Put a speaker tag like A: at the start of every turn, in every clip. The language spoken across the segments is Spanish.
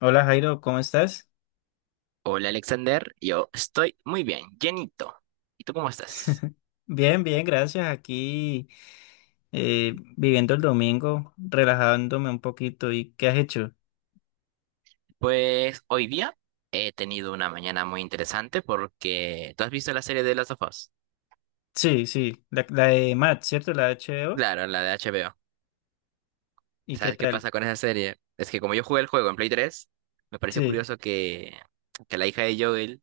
A: Hola Jairo, ¿cómo estás?
B: Hola Alexander, yo estoy muy bien, llenito. ¿Y tú cómo estás?
A: Bien, bien, gracias. Aquí viviendo el domingo, relajándome un poquito. ¿Y qué has hecho?
B: Pues hoy día he tenido una mañana muy interesante porque, ¿tú has visto la serie de Last of Us?
A: Sí, sí, la de Matt, ¿cierto? La de HBO.
B: Claro, la de HBO.
A: ¿Y qué
B: ¿Sabes qué
A: tal?
B: pasa con esa serie? Es que como yo jugué el juego en Play 3, me pareció
A: Sí.
B: curioso que la hija de Joel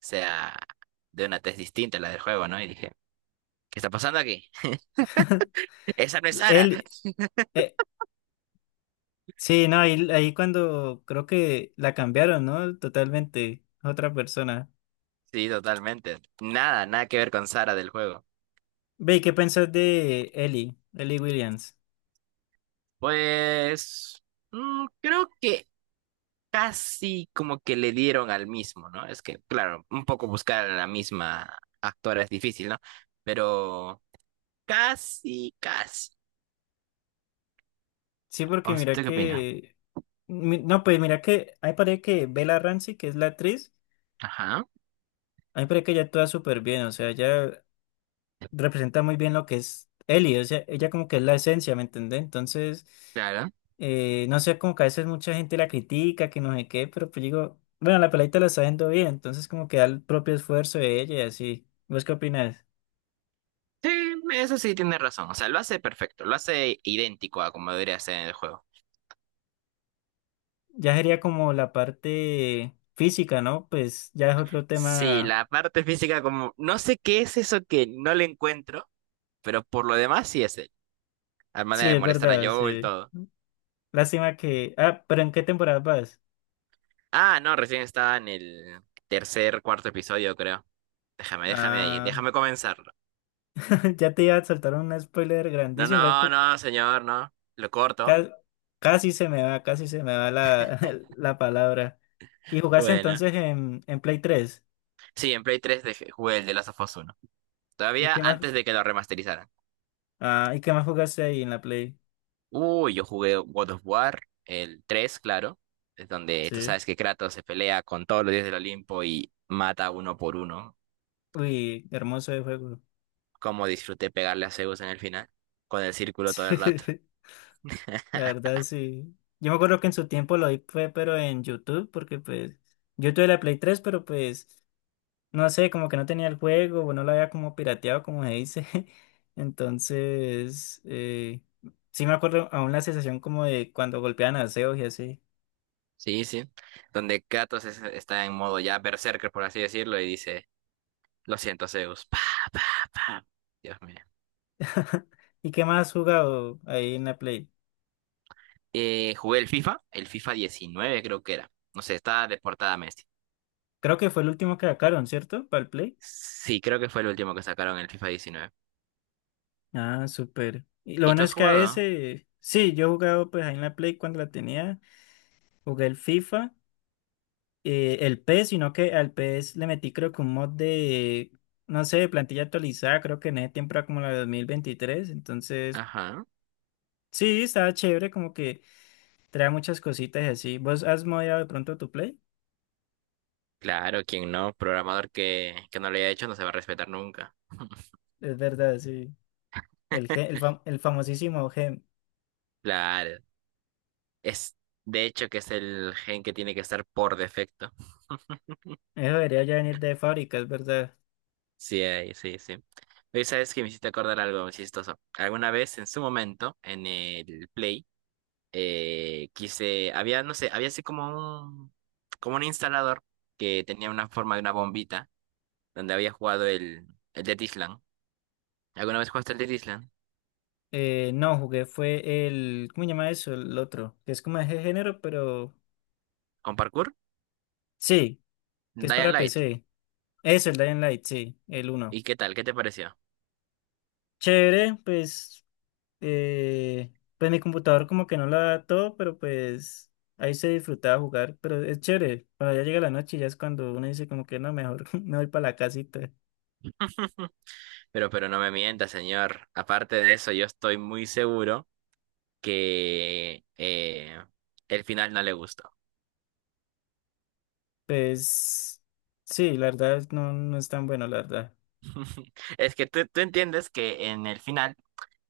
B: sea de una tez distinta a la del juego, ¿no? Y dije, ¿qué está pasando aquí? ¡Esa no es Sara!
A: Él, eh, sí, no, ahí cuando creo que la cambiaron, ¿no? Totalmente, otra persona.
B: Sí, totalmente. Nada, nada que ver con Sara del juego.
A: Ve, ¿y qué pensás de Ellie Williams?
B: Pues. Creo que casi como que le dieron al mismo, ¿no? Es que, claro, un poco buscar a la misma actora es difícil, ¿no? Pero casi, casi.
A: Sí, porque mira
B: ¿Usted qué opina?
A: que, no, pues mira que, ahí parece que Bella Ramsey, que es la actriz.
B: Ajá,
A: A mí me parece que ella actúa súper bien, o sea, ella representa muy bien lo que es Ellie, o sea, ella como que es la esencia, ¿me entendés? Entonces,
B: claro.
A: no sé, como que a veces mucha gente la critica, que no sé qué, pero pues digo, bueno, la peladita la está haciendo bien, entonces como que da el propio esfuerzo de ella y así. ¿Vos qué opinas?
B: Sí, eso sí tiene razón. O sea, lo hace perfecto, lo hace idéntico a como debería ser en el juego.
A: Ya sería como la parte física, ¿no? Pues ya es otro
B: Sí,
A: tema.
B: la parte física como, no sé qué es eso que no le encuentro, pero por lo demás sí es él. La
A: Sí,
B: manera de
A: es
B: molestar a
A: verdad,
B: Joel,
A: sí.
B: todo.
A: Lástima que... Ah, pero ¿en qué temporada vas?
B: Ah, no, recién estaba en el tercer, cuarto episodio, creo. Déjame, déjame ahí,
A: Ah,
B: déjame comenzarlo.
A: ya te iba a soltar un spoiler
B: No,
A: grandísimo.
B: no, no, señor, no. Lo corto.
A: Ca- Casi se me va, casi se me va la, la palabra. ¿Y jugaste
B: Bueno.
A: entonces en, Play 3?
B: Sí, en Play 3 jugué el de Last of Us 1.
A: ¿Y
B: Todavía
A: qué más?
B: antes de que lo remasterizaran.
A: Ah, ¿y qué más jugaste ahí en la Play?
B: Uy, yo jugué God of War, el 3, claro. Es donde tú
A: Sí.
B: sabes que Kratos se pelea con todos los dioses del Olimpo y mata uno por uno.
A: Uy, hermoso de juego.
B: Cómo disfruté pegarle a Zeus en el final, con el círculo todo el rato.
A: Sí. La verdad, sí. Yo me acuerdo que en su tiempo lo vi fue, pero en YouTube, porque pues yo tuve la Play 3, pero pues no sé, como que no tenía el juego, o no lo había como pirateado, como se dice. Entonces, sí me acuerdo aún la sensación como de cuando golpeaban a Zeus y así.
B: Sí, sí. Donde Kratos está en modo ya berserker, por así decirlo, y dice, lo siento, Zeus. Pa, pa, pa. Dios mío.
A: ¿Y qué más has jugado ahí en la Play?
B: Jugué el FIFA 19 creo que era. No sé, estaba de portada Messi.
A: Creo que fue el último que sacaron, ¿cierto? Para el Play.
B: Sí, creo que fue el último que sacaron el FIFA 19.
A: Ah, súper. Y lo
B: ¿Y
A: bueno
B: tú has
A: es que a
B: jugado?
A: ese, sí, yo he jugado pues ahí en la Play cuando la tenía, jugué el FIFA, el PES, sino que al PES le metí creo que un mod de, no sé, de plantilla actualizada, creo que en ese tiempo era como la de 2023. Entonces
B: Ajá.
A: sí, estaba chévere, como que trae muchas cositas y así. ¿Vos has modeado de pronto tu Play?
B: Claro, quien no, programador que no lo haya hecho no se va a respetar nunca.
A: Es verdad, sí. El, Ge- el, fam- el famosísimo Gem.
B: Claro. Es, de hecho, que es el gen que tiene que estar por defecto.
A: Eso debería ya venir de fábrica, es verdad.
B: Sí, ahí, sí, sí. Oye, ¿sabes que me hiciste acordar algo muy chistoso? Alguna vez, en su momento, en el Play, había, no sé, había así como un instalador que tenía una forma de una bombita donde había jugado el Dead Island. ¿Alguna vez jugaste el Dead Island?
A: No, jugué fue el... ¿Cómo se llama eso? El otro. Que es como de ese género, pero...
B: ¿Con parkour?
A: Sí, que es
B: Dying
A: para
B: Light.
A: PC. Eso, el Dying Light, sí, el uno.
B: ¿Y qué tal? ¿Qué te pareció?
A: Chévere, pues... eh, pues mi computador como que no la da todo, pero pues... Ahí se disfrutaba jugar, pero es chévere. Cuando ya llega la noche, ya es cuando uno dice como que no, mejor me voy para la casita.
B: Pero no me mientas, señor. Aparte de eso, yo estoy muy seguro que, el final no le gustó.
A: Pues... Sí, la verdad no, no es tan bueno, la verdad.
B: Es que tú entiendes que en el final,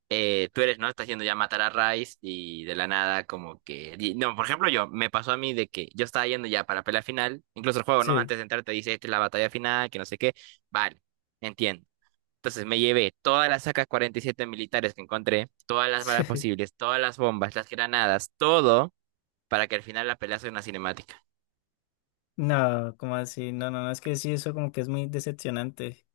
B: tú eres, ¿no? Estás yendo ya a matar a Rice y de la nada, como que no, por ejemplo, me pasó a mí de que yo estaba yendo ya para pelea final, incluso el juego, ¿no?
A: Sí.
B: Antes de entrar te dice, esta es la batalla final, que no sé qué. Vale, entiendo. Entonces me llevé todas las sacas 47 militares que encontré, todas las balas posibles, todas las bombas, las granadas, todo para que al final la pelea sea una cinemática.
A: No, como así? No, no, no, es que sí, eso como que es muy decepcionante.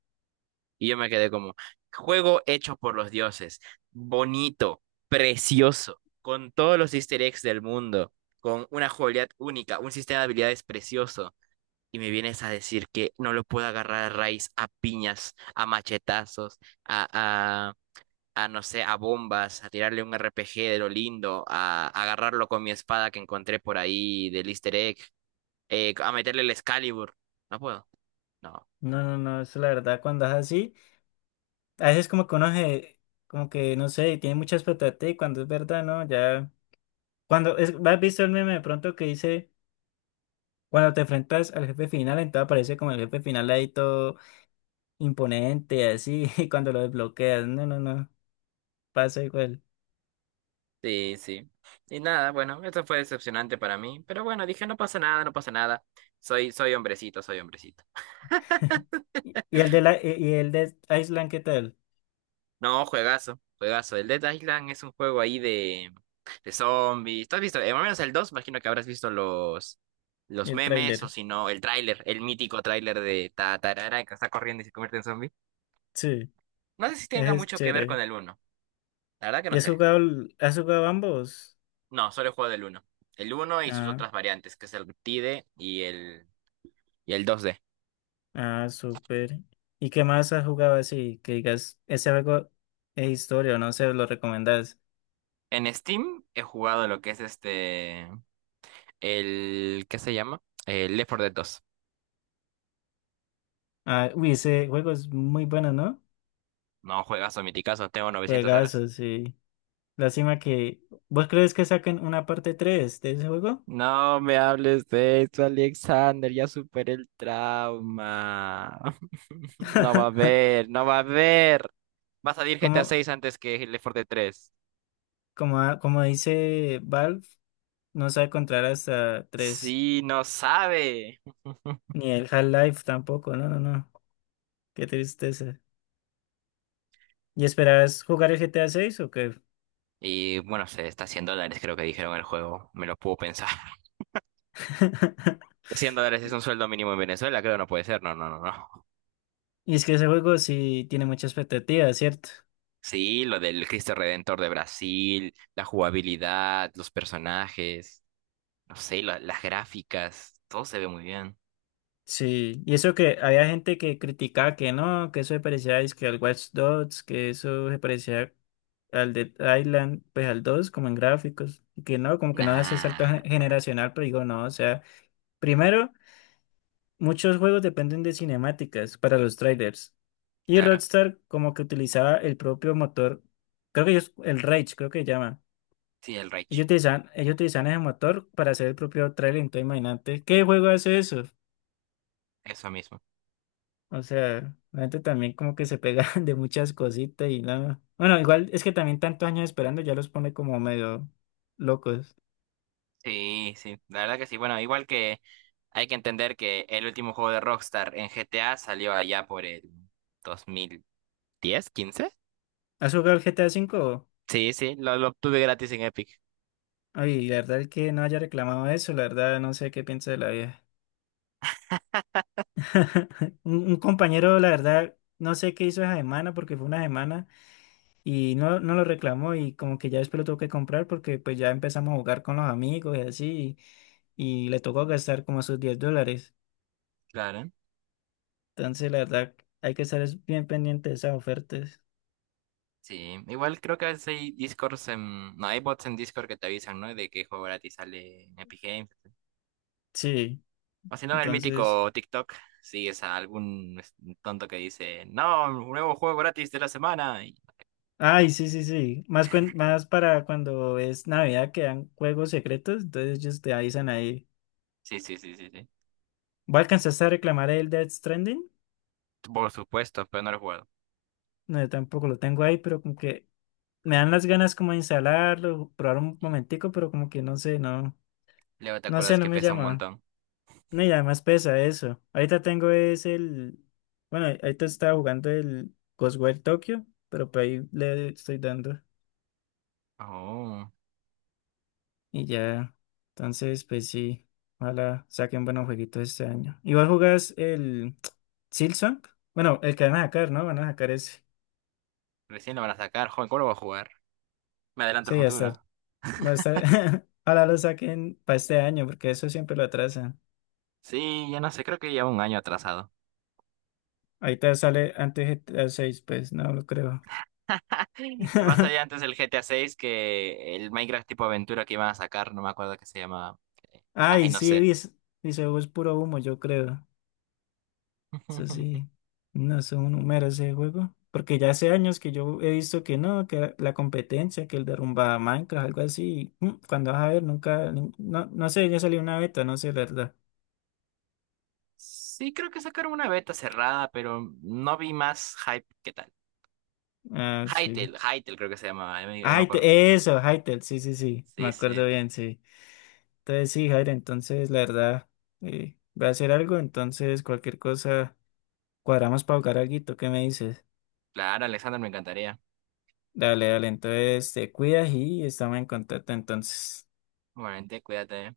B: Y yo me quedé como, juego hecho por los dioses, bonito, precioso, con todos los easter eggs del mundo, con una jugabilidad única, un sistema de habilidades precioso. Y me vienes a decir que no lo puedo agarrar a raíz, a piñas, a machetazos, a, a, a no sé, a bombas, a tirarle un RPG de lo lindo, a agarrarlo con mi espada que encontré por ahí del easter egg, a meterle el Excalibur. No puedo. No.
A: No, no, no, eso la verdad, cuando es así, a veces como que como que no sé, tiene mucha expectativa y cuando es verdad, ¿no? Ya, cuando es, ¿has visto el meme de pronto que dice, cuando te enfrentas al jefe final, entonces aparece como el jefe final ahí todo imponente, así, y cuando lo desbloqueas, no, no, no, pasa igual.
B: Sí, sí. Y nada, bueno, eso fue decepcionante para mí. Pero bueno, dije, no pasa nada, no pasa nada. Soy, soy hombrecito, soy hombrecito.
A: Y el de la, y el de Island, ¿qué tal?
B: No, juegazo, juegazo. El Dead Island es un juego ahí de zombies. ¿Tú has visto? Más o menos el dos, imagino que habrás visto los
A: El
B: memes, o
A: tráiler.
B: si no, el tráiler, el mítico tráiler de ta tarara que está corriendo y se convierte en zombie.
A: Sí,
B: No sé si tenga
A: ese es
B: mucho que ver con
A: chévere.
B: el uno. La verdad que
A: ¿Y
B: no
A: has
B: sé.
A: jugado, has jugado ambos?
B: No, solo he jugado el 1. El uno y sus
A: Ah.
B: otras variantes, que es el T TIDE y el 2D.
A: Ah, súper. ¿Y qué más has jugado así? Que digas, ese juego es historia, o no sé, lo recomendás.
B: En Steam he jugado lo que es este, el, ¿qué se llama? El Left 4 Dead 2.
A: Ah, uy, ese juego es muy bueno, ¿no?
B: No, juegazo, miticazo, tengo 900 horas.
A: Juegazo, sí. Lástima que... ¿Vos crees que saquen una parte 3 de ese juego?
B: No me hables de esto, Alexander, ya superé el trauma. No va a haber, no va a haber. Va a salir G T a
A: Como,
B: 6 antes que el Left 4 Dead 3.
A: como dice Valve, no sabe contar hasta tres.
B: Sí, no sabe.
A: Ni el Half-Life tampoco, no, no, no. Qué tristeza. ¿Y esperás jugar el GTA 6 o qué?
B: Y bueno, se está a dólares, creo que dijeron el juego. Me lo puedo pensar. $100 es un sueldo mínimo en Venezuela, creo, no puede ser. No, no, no, no.
A: Y es que ese juego sí tiene mucha expectativa, ¿cierto?
B: Sí, lo del Cristo Redentor de Brasil, la jugabilidad, los personajes, no sé, las gráficas, todo se ve muy bien.
A: Sí, y eso que había gente que criticaba que no, que eso se parecía es que al Watch Dogs, que eso se parecía al Dead Island, pues al 2 como en gráficos, y que no, como que no hace salto
B: Nah,
A: generacional, pero digo no, o sea, primero, muchos juegos dependen de cinemáticas para los trailers, y
B: claro.
A: Rockstar como que utilizaba el propio motor, creo que ellos, el Rage creo que se llama,
B: Sí, el Rage,
A: ellos utilizaban ese motor para hacer el propio trailer, entonces imagínate, ¿qué juego hace eso?
B: eso mismo.
A: O sea, la gente también como que se pega de muchas cositas y nada. Bueno, igual es que también tantos años esperando ya los pone como medio locos.
B: Sí, sí, la verdad que sí. Bueno, igual que hay que entender que el último juego de Rockstar en GTA salió allá por el 2010, 15.
A: ¿Has jugado el GTA 5?
B: Sí, sí, lo obtuve gratis en Epic.
A: Ay, la verdad es que no haya reclamado eso, la verdad no sé qué piensa de la vieja. Un compañero, la verdad, no sé qué hizo esa semana porque fue una semana y no, no lo reclamó y como que ya después lo tuvo que comprar porque pues ya empezamos a jugar con los amigos y así y le tocó gastar como sus 10 dólares.
B: Claro.
A: Entonces, la verdad, hay que estar bien pendiente de esas ofertas.
B: Sí, igual creo que a veces hay Discords en... No, hay bots en Discord que te avisan, ¿no? De qué juego gratis sale en Epic Games.
A: Sí,
B: O si no, el
A: entonces.
B: mítico TikTok, sigues a algún tonto que dice, no, un nuevo juego gratis de la semana.
A: Ay, sí, sí, sí. Más, más para cuando es Navidad que dan juegos secretos, entonces ellos te avisan ahí.
B: Sí, sí, sí, sí, sí.
A: ¿Voy a alcanzar a reclamar el Death Stranding?
B: Por supuesto, pero no lo he jugado.
A: No, yo tampoco lo tengo ahí, pero como que me dan las ganas como de instalarlo, probar un momentico, pero como que no sé, no,
B: Luego te
A: no sé,
B: acuerdas
A: no
B: que
A: me
B: pesa un
A: llama.
B: montón.
A: No, y además pesa eso. Ahorita tengo es el, bueno, ahorita estaba jugando el Ghostwire Tokyo, pero por ahí le estoy dando.
B: Oh,
A: Y ya, entonces, pues sí, ojalá saquen buenos jueguitos este año. Igual jugás el Silksong, bueno, el que van a sacar, ¿no? Van a sacar ese.
B: recién lo van a sacar, joven, ¿cómo lo voy a jugar? Me adelanto el
A: Sí, ya está.
B: futuro.
A: Va a estar. Ojalá lo saquen para este año, porque eso siempre lo atrasan.
B: Sí, ya no sé, creo que lleva un año atrasado.
A: Ahorita sale antes GTA 6, pues no lo creo.
B: Más allá antes del GTA 6 que el Minecraft tipo aventura que iban a sacar, no me acuerdo qué se llama. Ay,
A: Ay,
B: no
A: sí,
B: sé.
A: dice, es puro humo, yo creo. Eso sí, no es un número ese juego. Porque ya hace años que yo he visto que no, que la competencia, que el derrumba Minecraft, algo así. Cuando vas a ver, nunca, no, no sé, ya salió una beta, no sé, la verdad.
B: Sí, creo que sacaron una beta cerrada, pero no vi más hype que tal.
A: Ah, sí.
B: Hytale, Hytale creo que se llamaba, ya me acuerdo.
A: Hytale, eso, Hytale, sí, sí, sí, me
B: Sí,
A: acuerdo
B: sí.
A: bien, sí. Entonces sí, Jair, entonces la verdad, voy a hacer algo, entonces cualquier cosa, cuadramos para jugar alguito, ¿qué me dices?
B: Claro, Alexander, me encantaría.
A: Dale, dale, entonces te cuidas y estamos en contacto entonces.
B: Igualmente, cuídate. ¿Eh?